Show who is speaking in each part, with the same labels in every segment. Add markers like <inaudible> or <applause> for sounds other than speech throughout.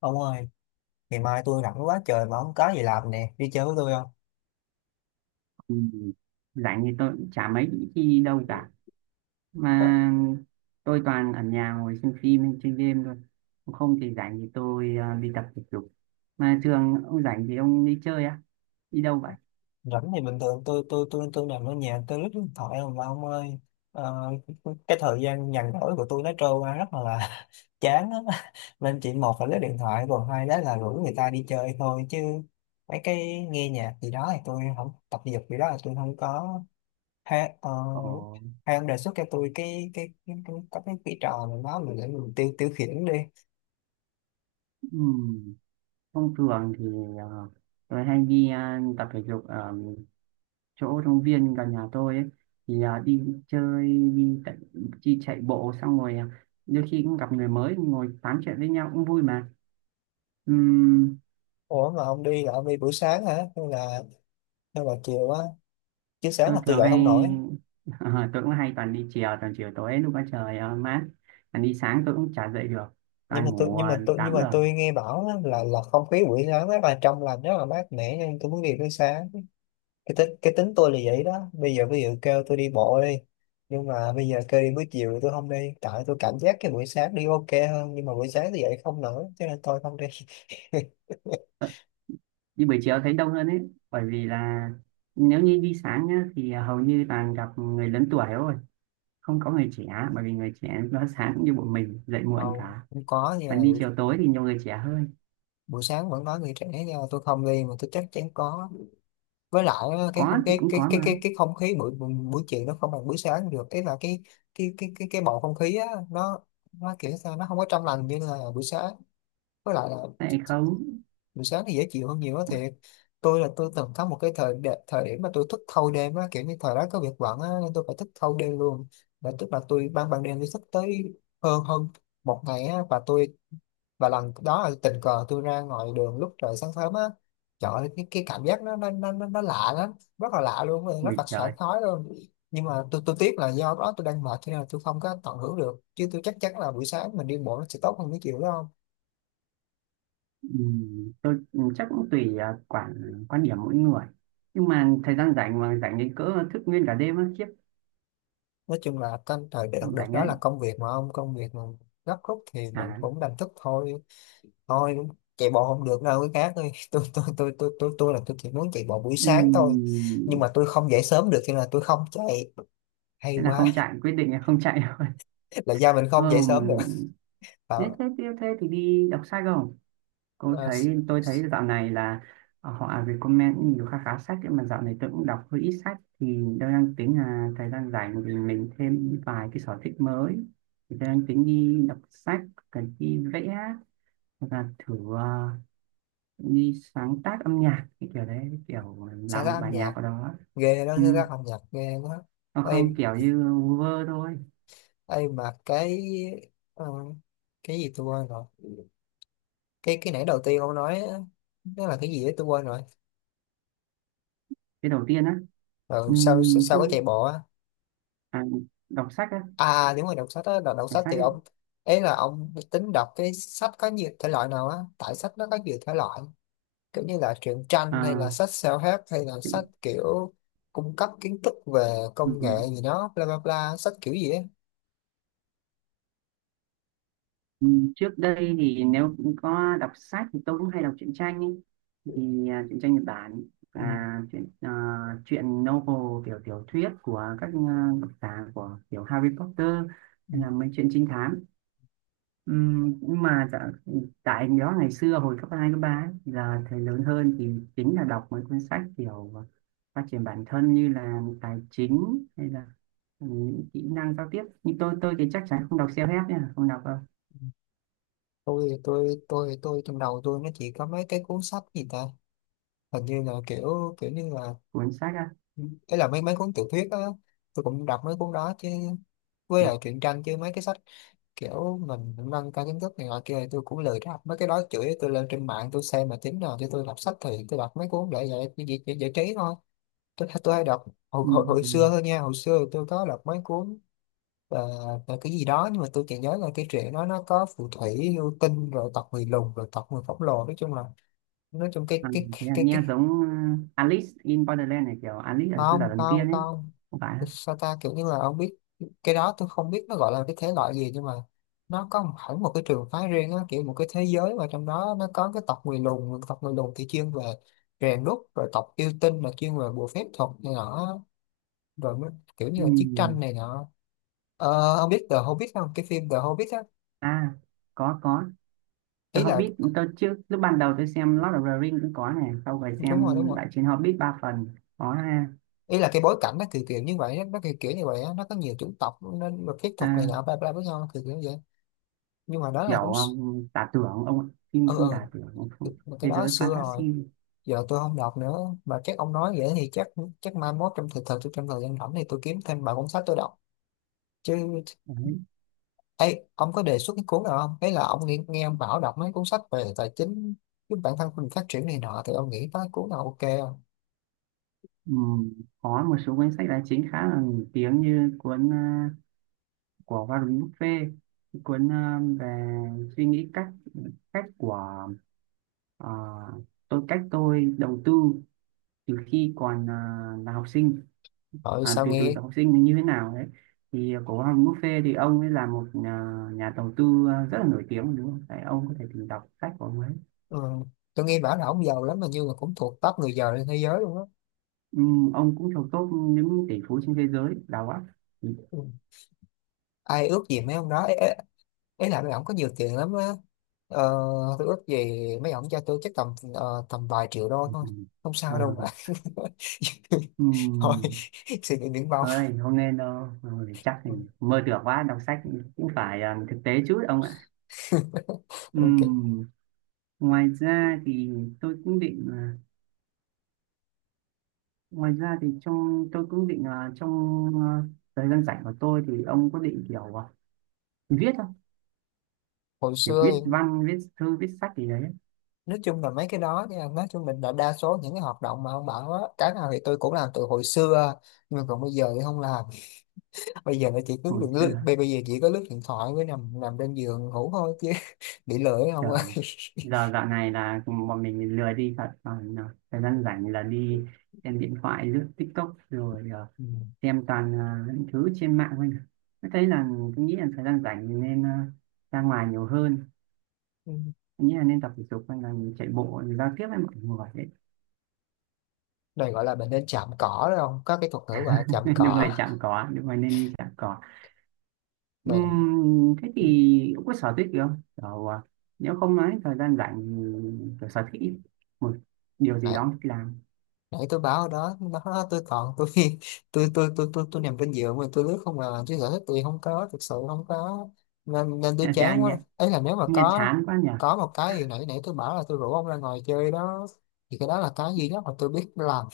Speaker 1: Ông ơi, ngày mai tôi rảnh quá trời mà không có gì làm nè, đi chơi với tôi không?
Speaker 2: Ừ, rảnh thì tôi cũng chả mấy khi đi đâu cả,
Speaker 1: Ờ.
Speaker 2: mà tôi toàn ở nhà ngồi xem phim hay chơi game thôi. Còn không thì rảnh thì tôi đi tập thể dục. Mà thường ông rảnh thì ông đi chơi á, đi đâu vậy?
Speaker 1: Rảnh thì bình thường tôi nằm ở nhà tôi lướt điện thoại không mà ông ơi. Ờ, cái thời gian nhàn rỗi của tôi nó trôi qua rất là <laughs> chán á. Nên chỉ một là lướt điện thoại, còn hai đó là rủ người ta đi chơi thôi, chứ mấy cái nghe nhạc gì đó thì tôi không, tập thể dục gì đó là tôi không có. hay, ờ,
Speaker 2: Ồ.
Speaker 1: hay ông đề xuất cho tôi cái trò nào đó mình để mình tiêu tiêu khiển đi.
Speaker 2: ừm, Thông thường thì ờ, tôi hay đi tập thể dục ở chỗ công viên gần nhà tôi ấy. Thì đi chơi đi, đi chạy bộ xong rồi đôi khi cũng gặp người mới ngồi tám chuyện với nhau cũng vui mà.
Speaker 1: Ủa mà ông đi là ông đi buổi sáng hả? Hay là chiều á? Chứ sáng
Speaker 2: Tôi
Speaker 1: là tôi
Speaker 2: thường
Speaker 1: dậy
Speaker 2: hay
Speaker 1: không nổi.
Speaker 2: <laughs> tôi cũng hay toàn đi chiều, toàn chiều tối lúc có trời mát. Còn đi sáng tôi cũng chả dậy được,
Speaker 1: Nhưng
Speaker 2: toàn
Speaker 1: mà tôi
Speaker 2: ngủ
Speaker 1: nhưng mà tôi nhưng
Speaker 2: 8
Speaker 1: mà
Speaker 2: giờ.
Speaker 1: tôi nghe bảo á, là không khí buổi sáng rất là trong lành, rất là mát mẻ, nên tôi muốn đi buổi sáng. Cái tính tôi là vậy đó. Bây giờ ví dụ kêu tôi đi bộ đi. Nhưng mà bây giờ kêu đi buổi chiều thì tôi không đi. Tại tôi cảm giác cái buổi sáng đi ok hơn, nhưng mà buổi sáng tôi dậy không nổi cho nên tôi không đi. <laughs>
Speaker 2: Ờ, đi buổi chiều thấy đông hơn ấy, bởi vì là nếu như đi sáng nhá, thì hầu như toàn gặp người lớn tuổi thôi, không có người trẻ, bởi vì người trẻ nó sáng cũng như bọn mình dậy muộn
Speaker 1: Đâu,
Speaker 2: cả.
Speaker 1: không có nha,
Speaker 2: Còn đi chiều tối thì nhiều người trẻ hơn.
Speaker 1: buổi sáng vẫn có người trẻ nha, tôi không đi mà tôi chắc chắn có. Với lại á, cái
Speaker 2: Có
Speaker 1: không
Speaker 2: thì
Speaker 1: cái
Speaker 2: cũng có mà.
Speaker 1: cái không khí buổi buổi buổi chiều nó không bằng buổi sáng được, ý là cái bầu không khí á, nó kiểu sao nó không có trong lành như là buổi sáng. Với lại là
Speaker 2: Tại không.
Speaker 1: buổi sáng thì dễ chịu hơn nhiều á, thiệt. Tôi là tôi từng có một cái thời điểm mà tôi thức thâu đêm á, kiểu như thời đó có việc bận á nên tôi phải thức thâu đêm luôn. Và tức là tôi ban ban đêm tôi thức tới hơn hơn một ngày á, và tôi, và lần đó là tình cờ tôi ra ngoài đường lúc trời sáng sớm á. Trời ơi, cái cảm giác nó lạ lắm, rất là lạ luôn, rất
Speaker 2: Ui
Speaker 1: là sảng
Speaker 2: trời.
Speaker 1: khoái luôn. Nhưng mà tôi tiếc là do đó tôi đang mệt cho nên là tôi không có tận hưởng được, chứ tôi chắc chắn là buổi sáng mình đi bộ nó sẽ tốt hơn cái chiều đó không.
Speaker 2: Ừ, tôi chắc cũng tùy, quan điểm mỗi người. Nhưng mà thời gian rảnh mà rảnh đến cỡ thức nguyên cả đêm á, khiếp.
Speaker 1: Nói chung là trong thời đợt đợt
Speaker 2: Rảnh
Speaker 1: đó
Speaker 2: ấy.
Speaker 1: là công việc mà gấp rút thì mình
Speaker 2: à
Speaker 1: cũng đành thức thôi. Thôi, chạy bộ không được đâu cái khác ơi. <laughs> Tôi là tôi chỉ muốn chạy bộ buổi sáng thôi, nhưng
Speaker 2: ừm,
Speaker 1: mà tôi không dậy sớm được cho nên là tôi không chạy. Hay
Speaker 2: Thế là
Speaker 1: quá.
Speaker 2: không chạy, quyết định là không chạy <laughs> rồi.
Speaker 1: Là do mình
Speaker 2: ờ,
Speaker 1: không dậy sớm được.
Speaker 2: Nếu
Speaker 1: Bảo.
Speaker 2: thế tiếp thế thì đi đọc sách không? tôi
Speaker 1: ờ, s-
Speaker 2: thấy tôi thấy
Speaker 1: s-
Speaker 2: dạo này là, họ recommend nhiều khá khá sách. Nhưng mà dạo này tôi cũng đọc hơi ít sách, thì tôi đang tính là thời gian rảnh thì mình thêm vài cái sở thích mới. Thì tôi đang tính đi đọc sách, cần đi vẽ. Hoặc là thử đi sáng tác âm nhạc cái kiểu đấy, cái kiểu
Speaker 1: Sáng
Speaker 2: làm
Speaker 1: tác
Speaker 2: một
Speaker 1: âm
Speaker 2: bài
Speaker 1: nhạc
Speaker 2: nhạc ở đó.
Speaker 1: ghê đó,
Speaker 2: Ừ.
Speaker 1: sáng tác âm nhạc ghê quá.
Speaker 2: Hoặc
Speaker 1: Ê,
Speaker 2: không kiểu như vơ thôi.
Speaker 1: ê mà cái, ờ, cái gì tôi quên rồi. Cái nãy đầu tiên ông nói á, nó là cái gì đấy tôi quên rồi.
Speaker 2: Cái đầu tiên á.
Speaker 1: Ừ,
Speaker 2: Ừ,
Speaker 1: sao sao sao có
Speaker 2: không.
Speaker 1: chạy bộ á.
Speaker 2: à, Đọc sách á.
Speaker 1: À à, đúng rồi, đọc sách á. Đọc
Speaker 2: Đọc
Speaker 1: sách
Speaker 2: sách
Speaker 1: thì
Speaker 2: á.
Speaker 1: ông ấy là ông tính đọc cái sách có nhiều thể loại nào á, tại sách nó có nhiều thể loại, kiểu như là truyện tranh hay là
Speaker 2: À.
Speaker 1: sách self-help hay là sách kiểu cung cấp kiến thức về
Speaker 2: Ừ.
Speaker 1: công nghệ gì đó, bla bla bla, sách kiểu gì á.
Speaker 2: Ừ. Trước đây thì nếu có đọc sách thì tôi cũng hay đọc truyện tranh ấy. Thì truyện tranh Nhật Bản,
Speaker 1: Ừ,
Speaker 2: truyện, truyện novel, kiểu tiểu thuyết của các, độc giả của kiểu Harry Potter,
Speaker 1: ừ,
Speaker 2: hay là mấy chuyện trinh thám. Ừ. Nhưng mà dạ, tại đó ngày xưa hồi cấp 2 cấp 3 ấy, giờ thầy lớn hơn thì chính là đọc mấy cuốn sách kiểu phát triển bản thân như là tài chính, hay là những kỹ năng giao tiếp. Nhưng tôi thì chắc chắn không đọc self-help nha, không đọc đâu.
Speaker 1: ừ. Tôi trong đầu tôi nó chỉ có mấy cái cuốn sách gì ta, hình như là kiểu kiểu như là,
Speaker 2: Cuốn sách á.
Speaker 1: ấy là mấy mấy cuốn tiểu thuyết á. Tôi cũng đọc mấy cuốn đó chứ, với
Speaker 2: Ừ.
Speaker 1: lại truyện tranh, chứ mấy cái sách kiểu mình nâng cao kiến thức này nọ kia thì tôi cũng lười đọc mấy cái đó, chửi tôi lên trên mạng tôi xem, mà tính nào cho tôi đọc sách thì tôi đọc mấy cuốn để giải trí thôi. Tôi hay đọc hồi
Speaker 2: Ừm,
Speaker 1: xưa thôi nha, hồi xưa tôi có đọc mấy cuốn, và, và cái gì đó, nhưng mà tôi chỉ nhớ là cái truyện đó nó có phù thủy, yêu tinh, rồi tộc người lùn, rồi tộc người khổng lồ, nói chung là, nói chung cái
Speaker 2: à,
Speaker 1: cái
Speaker 2: Thế là
Speaker 1: cái
Speaker 2: nghe
Speaker 1: cái
Speaker 2: giống Alice in Borderland này, kiểu Alice ở xứ sở
Speaker 1: không
Speaker 2: thần tiên
Speaker 1: không
Speaker 2: ấy.
Speaker 1: không,
Speaker 2: Không phải á?
Speaker 1: sao ta, kiểu như là ông biết. Cái đó tôi không biết nó gọi là cái thể loại gì, nhưng mà nó có hẳn một cái trường phái riêng á, kiểu một cái thế giới mà trong đó nó có cái tộc người lùn, tộc người lùn thì chuyên về rèn đúc, rồi tộc yêu tinh là chuyên về bùa phép thuật này nọ, rồi mới- kiểu như là chiến
Speaker 2: Ừm.
Speaker 1: tranh này nọ. Ờ, ông biết The Hobbit không? Cái phim The Hobbit á.
Speaker 2: À, có có. The
Speaker 1: Ý là
Speaker 2: Hobbit tôi trước lúc ban đầu tôi xem Lord of the Ring cũng có này, sau rồi
Speaker 1: đúng rồi,
Speaker 2: xem
Speaker 1: đúng rồi,
Speaker 2: Đại chiến Hobbit ba phần, có ha.
Speaker 1: ý là cái bối cảnh nó kiểu kiểu như vậy, nó kiểu kiểu như vậy á, nó có nhiều chủng tộc nên mà phép thuật này
Speaker 2: à,
Speaker 1: nọ bla bla với nhau, nó kiểu kiểu như vậy. Nhưng mà đó là
Speaker 2: Kiểu
Speaker 1: cũng
Speaker 2: giả tưởng ông ạ. Phim phim
Speaker 1: ừ,
Speaker 2: giả tưởng, ông
Speaker 1: ừ
Speaker 2: không-
Speaker 1: mà cái
Speaker 2: thế
Speaker 1: đó
Speaker 2: giới
Speaker 1: xưa rồi,
Speaker 2: fantasy
Speaker 1: giờ tôi không đọc nữa. Mà chắc ông nói vậy thì chắc chắc mai mốt trong thời gian rảnh thì tôi kiếm thêm vài cuốn sách tôi đọc chứ.
Speaker 2: đấy.
Speaker 1: Ấy ông có đề xuất cái cuốn nào không, ấy là ông nghe ông bảo đọc mấy cuốn sách về tài chính giúp bản thân mình phát triển này nọ thì ông nghĩ có cuốn nào ok không.
Speaker 2: Ừm, có một số cuốn sách tài chính khá là nổi tiếng, như cuốn của Warren Buffett, cuốn về suy nghĩ, cách cách của, à, tôi cách tôi đầu tư từ khi còn là học sinh,
Speaker 1: Rồi sao
Speaker 2: từ từ
Speaker 1: nghe.
Speaker 2: học sinh như thế nào đấy. Thì cổ Hoàng Buffet thì ông ấy là một nhà đầu tư rất là nổi tiếng đúng không? Đấy, ông có thể tìm đọc sách của ông ấy.
Speaker 1: Ừ, tôi nghe bảo là ông giàu lắm mà, như là cũng thuộc top người giàu trên thế giới luôn á.
Speaker 2: Ừ, ông cũng thuộc top những tỷ phú trên thế giới đào á. Ừ.
Speaker 1: Ừ. Ai ước gì mấy ông đó, ấy là mấy ông có nhiều tiền lắm á. ờ, tôi ước gì mấy ông cho tôi chắc tầm vài triệu đô
Speaker 2: Ừ.
Speaker 1: thôi, không
Speaker 2: Ờ.
Speaker 1: sao đâu mà. <laughs>
Speaker 2: Ừ.
Speaker 1: Thôi, suy nghĩ biển bao.
Speaker 2: Ơi, không nên đâu. Ừ, chắc thì mơ tưởng quá, đọc sách cũng phải thực tế chút ông ạ.
Speaker 1: Ok.
Speaker 2: Ừ. Ngoài ra thì tôi cũng định à, Ngoài ra thì trong tôi cũng định trong à, thời gian rảnh của tôi thì ông có định kiểu viết,
Speaker 1: Hồi
Speaker 2: kiểu
Speaker 1: xưa
Speaker 2: viết
Speaker 1: thì
Speaker 2: văn viết thư viết sách gì đấy?
Speaker 1: nói chung là mấy cái đó nha, nói chung mình là đa số những cái hoạt động mà ông bảo á, cái nào thì tôi cũng làm từ hồi xưa, nhưng mà còn bây giờ thì không làm. <laughs> Bây giờ là chỉ cứ
Speaker 2: Hồi
Speaker 1: lướt lướt-
Speaker 2: xưa.
Speaker 1: bây bây giờ chỉ có lướt điện thoại với nằm nằm trên giường ngủ thôi chứ. <laughs> Bị lười không ơi.
Speaker 2: Trời, giờ dạo này là bọn mình lười đi thật, còn thời gian rảnh là đi xem điện thoại lướt TikTok, rồi
Speaker 1: <laughs>
Speaker 2: xem toàn những thứ trên mạng thôi. Tôi thấy là tôi nghĩ là thời gian rảnh mình nên ra ngoài nhiều hơn.
Speaker 1: Ừ.
Speaker 2: Tôi nghĩ là nên tập thể dục, hay là mình chạy bộ giao tiếp với mọi người đấy.
Speaker 1: Này gọi là mình nên chạm cỏ đó, không có cái thuật ngữ gọi là chạm
Speaker 2: <laughs> Nếu
Speaker 1: cỏ.
Speaker 2: người chạm cỏ, nếu người nên đi chạm cỏ.
Speaker 1: Này
Speaker 2: Thế thì cũng có sở thích gì không? Kiểu, nếu không nói thời gian rảnh thì kiểu sở thích, một điều gì
Speaker 1: này,
Speaker 2: đó thích làm.
Speaker 1: nãy tôi báo ở đó, nó tôi còn tôi, <laughs> tôi nằm trên giường mà tôi lướt không à, chứ sở thích tôi không có, thực sự không có, nên nên tôi
Speaker 2: Nghe, chả-
Speaker 1: chán quá.
Speaker 2: nghe,
Speaker 1: Ấy là nếu mà
Speaker 2: nghe
Speaker 1: có
Speaker 2: chán quá nhỉ.
Speaker 1: có một cái gì nãy nãy tôi bảo là tôi rủ ông ra ngồi chơi đó, thì cái đó là cái duy nhất mà tôi biết làm.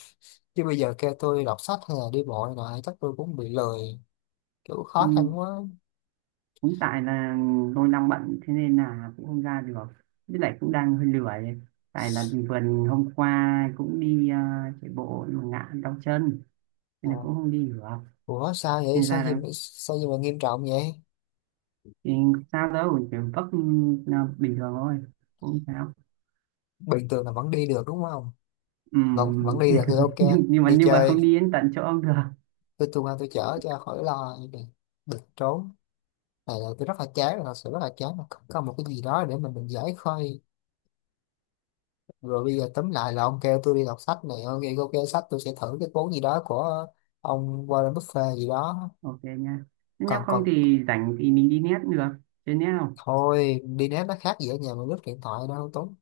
Speaker 1: Chứ bây giờ kêu tôi đọc sách hay là đi bộ này nọ, chắc tôi cũng bị lười, kiểu khó
Speaker 2: Ừm,
Speaker 1: khăn quá.
Speaker 2: cũng tại là tôi đang bận thế nên là cũng không ra được. Với lại cũng đang hơi lười. Tại là vừa hôm qua cũng đi chạy bộ nhưng mà ngã đau chân, nên là
Speaker 1: Ờ,
Speaker 2: cũng không đi được.
Speaker 1: ủa sao vậy,
Speaker 2: Nên
Speaker 1: sao
Speaker 2: ra
Speaker 1: gì,
Speaker 2: là
Speaker 1: sao gì mà nghiêm trọng vậy.
Speaker 2: thì sao đâu, kiểu vấp bình thường thôi. Cũng sao.
Speaker 1: Bình thường là vẫn đi được đúng không? Vẫn vẫn
Speaker 2: Ừm,
Speaker 1: đi được thì
Speaker 2: <laughs>
Speaker 1: ok,
Speaker 2: nhưng nhưng mà
Speaker 1: đi
Speaker 2: nhưng mà không
Speaker 1: chơi.
Speaker 2: đi đến tận chỗ ông được.
Speaker 1: Tôi tung ra tôi chở cho khỏi lo, được trốn. Này là tôi rất là chán rồi, thật sự rất là chán, không có một cái gì đó để mình giải khơi. Rồi bây giờ tóm lại là ông kêu tôi đi đọc sách này, ông kêu ok sách, tôi sẽ thử cái cuốn gì đó của ông Warren Buffett gì đó.
Speaker 2: Ok nha. Nếu
Speaker 1: còn
Speaker 2: không
Speaker 1: còn
Speaker 2: thì rảnh thì mình đi net được. Chơi net không?
Speaker 1: thôi, đi ném nó khác gì ở nhà mà lướt điện thoại đâu, tốn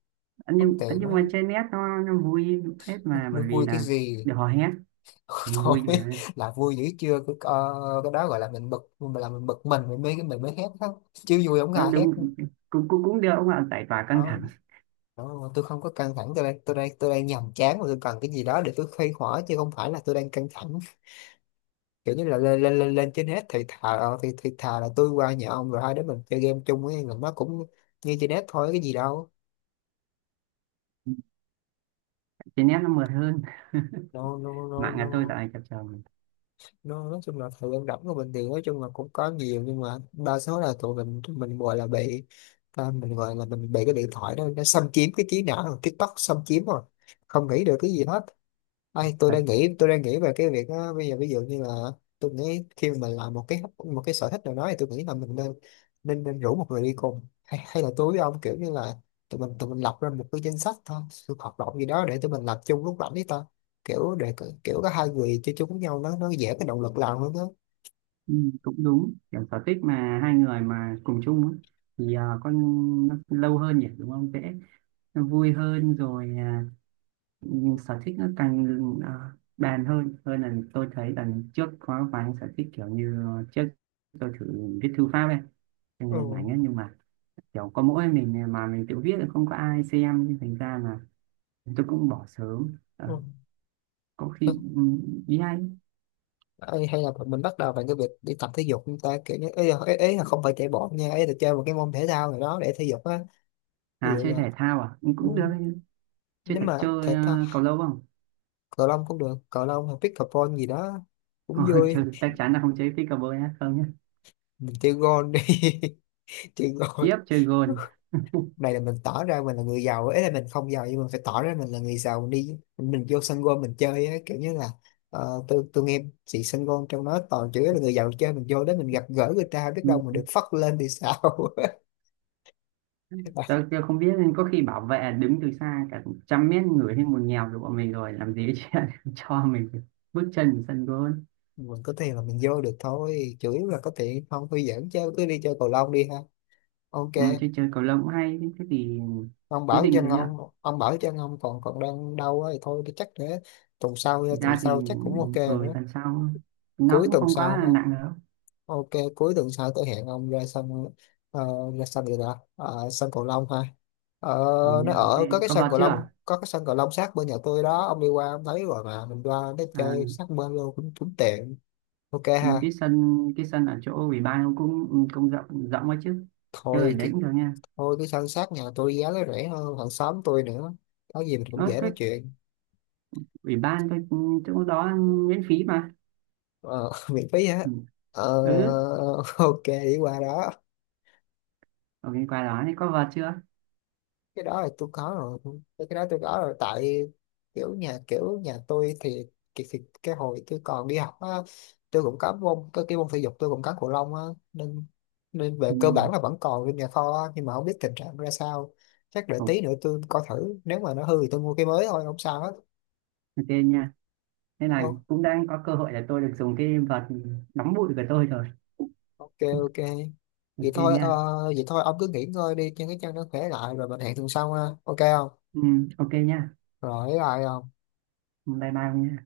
Speaker 1: tốn tiền.
Speaker 2: Ấn nhưng
Speaker 1: nó
Speaker 2: mà chơi net nó vui phết, mà bởi
Speaker 1: nó
Speaker 2: vì
Speaker 1: vui cái
Speaker 2: là
Speaker 1: gì.
Speaker 2: được hò hét
Speaker 1: <laughs> Thôi,
Speaker 2: vui mà.
Speaker 1: là vui dữ chưa cái, cái đó gọi là mình bực mình, mình mới hét đó chứ, vui không có
Speaker 2: Nó
Speaker 1: ai hét
Speaker 2: đúng. Cũng cũng cũng được ông ạ, giải tỏa căng thẳng.
Speaker 1: không. Đó, tôi không có căng thẳng, tôi đang nhàm chán mà tôi cần cái gì đó để tôi khuây khỏa, chứ không phải là tôi đang căng thẳng. Kiểu như là lên trên hết thì thà ờ, thì thà là tôi qua nhà ông rồi hai đứa mình chơi game chung, ấy là nó cũng như trên hết thôi, cái gì đâu.
Speaker 2: Chơi net nó mượt hơn.
Speaker 1: No no
Speaker 2: <laughs>
Speaker 1: no
Speaker 2: Mạng nhà
Speaker 1: no.
Speaker 2: tôi dạo này chập chờn.
Speaker 1: Nó nói chung là thời gian rảnh của mình thì nói chung là cũng có nhiều, nhưng mà đa số là tụi mình gọi là bị, ta mình gọi là mình bị cái điện thoại đó nó xâm chiếm cái trí não, rồi TikTok xâm chiếm rồi, không nghĩ được cái gì hết. Ai
Speaker 2: Thật.
Speaker 1: tôi đang nghĩ về cái việc á, bây giờ ví dụ như là tôi nghĩ khi mà mình làm một cái sở thích nào đó thì tôi nghĩ là mình nên nên nên rủ một người đi cùng, hay hay là tôi với ông kiểu như là tụi mình lập ra một cái danh sách thôi sự hoạt động gì đó để tụi mình làm chung lúc rảnh đi, kiểu để kiểu có hai người chơi chung với nhau nó dễ, cái động lực làm hơn đó.
Speaker 2: Ừ, cũng đúng. Kiểu sở thích mà hai người mà cùng chung á, thì con nó lâu hơn nhỉ đúng không, dễ nó vui hơn rồi. Nhưng sở thích nó càng bàn hơn hơn là tôi thấy lần trước có vài anh sở thích kiểu như trước tôi thử viết thư pháp ấy, cho nên
Speaker 1: Ừ.
Speaker 2: ảnh ấy nhưng mà kiểu có mỗi mình mà mình tự viết thì không có ai xem, nên thành ra là tôi cũng bỏ sớm. Ờ.
Speaker 1: Ừ.
Speaker 2: Có khi.
Speaker 1: Ừ.
Speaker 2: Ừ. Ý anh.
Speaker 1: Ê, hay là mình bắt đầu bằng cái việc đi tập thể dục chúng ta, kiểu như ấy là, ấy là không phải chạy bộ nha, ấy là chơi một cái môn thể thao nào đó để thể dục á. Ví
Speaker 2: À,
Speaker 1: dụ
Speaker 2: chơi
Speaker 1: là,
Speaker 2: thể thao à? Ừ,
Speaker 1: ừ,
Speaker 2: cũng được.
Speaker 1: nếu mà thể
Speaker 2: Chơi
Speaker 1: thao
Speaker 2: cầu lông không?
Speaker 1: cầu lông cũng được, cầu lông hay pickleball gì đó
Speaker 2: <laughs>
Speaker 1: cũng
Speaker 2: Thôi, chơi
Speaker 1: vui.
Speaker 2: chắc chắn là không chơi pickleball nhá, không nhá.
Speaker 1: Mình chơi gôn đi. <laughs> Chơi gôn.
Speaker 2: Khiếp, chơi gôn.
Speaker 1: Này là mình tỏ ra mình là người giàu, ấy là mình không giàu nhưng mình phải tỏ ra mình là người giàu đi, mình vô sân golf mình chơi ấy, kiểu như là, tôi nghe chị sân golf trong đó toàn chữ là người giàu chơi, mình vô đó mình gặp gỡ người ta biết đâu mình
Speaker 2: Ừ.
Speaker 1: được phất lên thì sao. <laughs> À,
Speaker 2: Tớ chưa không biết, nên có khi bảo vệ đứng từ xa cả trăm mét người thấy một nghèo được bọn mình rồi làm gì chứ <laughs> cho mình bước chân vào sân gôn.
Speaker 1: mình có tiền là mình vô được thôi, chủ yếu là có tiền, không tôi dẫn chơi, cứ đi chơi cầu lông đi ha. Ok.
Speaker 2: Ừ, chơi chơi cầu lông cũng hay thế thì. Quyết định thế nhá.
Speaker 1: Ông bảo chân ông còn còn đang đau á thì thôi chắc để tuần sau,
Speaker 2: Thực ra thì
Speaker 1: chắc cũng ok nữa.
Speaker 2: tuần sau nó
Speaker 1: Cuối
Speaker 2: cũng
Speaker 1: tuần
Speaker 2: không quá
Speaker 1: sau
Speaker 2: là
Speaker 1: ha.
Speaker 2: nặng đâu.
Speaker 1: Ok, cuối tuần sau tôi hẹn ông ra sân, ờ, ra sân gì đó. Ờ, sân cầu lông ha. Ờ,
Speaker 2: Còn nha,
Speaker 1: nó
Speaker 2: thế
Speaker 1: ở có cái
Speaker 2: có
Speaker 1: sân
Speaker 2: vào
Speaker 1: cầu lông,
Speaker 2: chưa?
Speaker 1: sát bên nhà tôi đó, ông đi qua ông thấy rồi mà, mình qua nó
Speaker 2: à,
Speaker 1: chơi sát bên luôn, cũng cũng tiện. Ok ha.
Speaker 2: cái sân ở chỗ ủy ban nó cũng cũng rộng rộng quá chứ, chơi ở
Speaker 1: Thôi
Speaker 2: đấy
Speaker 1: cái
Speaker 2: cũng được nha.
Speaker 1: Thôi cái sân sát nhà tôi giá nó rẻ hơn hàng xóm tôi nữa. Có gì mình cũng
Speaker 2: Ờ,
Speaker 1: dễ
Speaker 2: cái
Speaker 1: nói chuyện.
Speaker 2: ủy ban, cái chỗ đó miễn phí mà.
Speaker 1: Ờ, <laughs> miễn phí
Speaker 2: Ừ.
Speaker 1: hết. Ờ,
Speaker 2: Ừ,
Speaker 1: <laughs> ok đi qua đó.
Speaker 2: ở bên qua đó thì có vào chưa?
Speaker 1: Cái đó là tôi có rồi, cái đó tôi có rồi, tại kiểu nhà tôi thì cái hồi tôi còn đi học á tôi cũng có môn cái môn thể dục tôi cũng có cầu lông á, nên nên về
Speaker 2: Ừ.
Speaker 1: cơ bản là vẫn còn trong nhà kho á, nhưng mà không biết tình trạng ra sao. Chắc đợi tí nữa tôi coi thử nếu mà nó hư thì tôi mua cái mới thôi, không sao hết.
Speaker 2: Ok nha. Nên là
Speaker 1: Ô,
Speaker 2: cũng đang có cơ hội để tôi được dùng cái vợt nóng bụi của tôi rồi.
Speaker 1: ok, ok. vậy
Speaker 2: Ok
Speaker 1: thôi
Speaker 2: nha.
Speaker 1: ờ, Vậy thôi ông cứ nghỉ ngơi đi cho cái chân nó khỏe lại, rồi mình hẹn tuần sau ha, ok không.
Speaker 2: Ừ, ok nha.
Speaker 1: Rồi lại không.
Speaker 2: Bye bye ông nhé.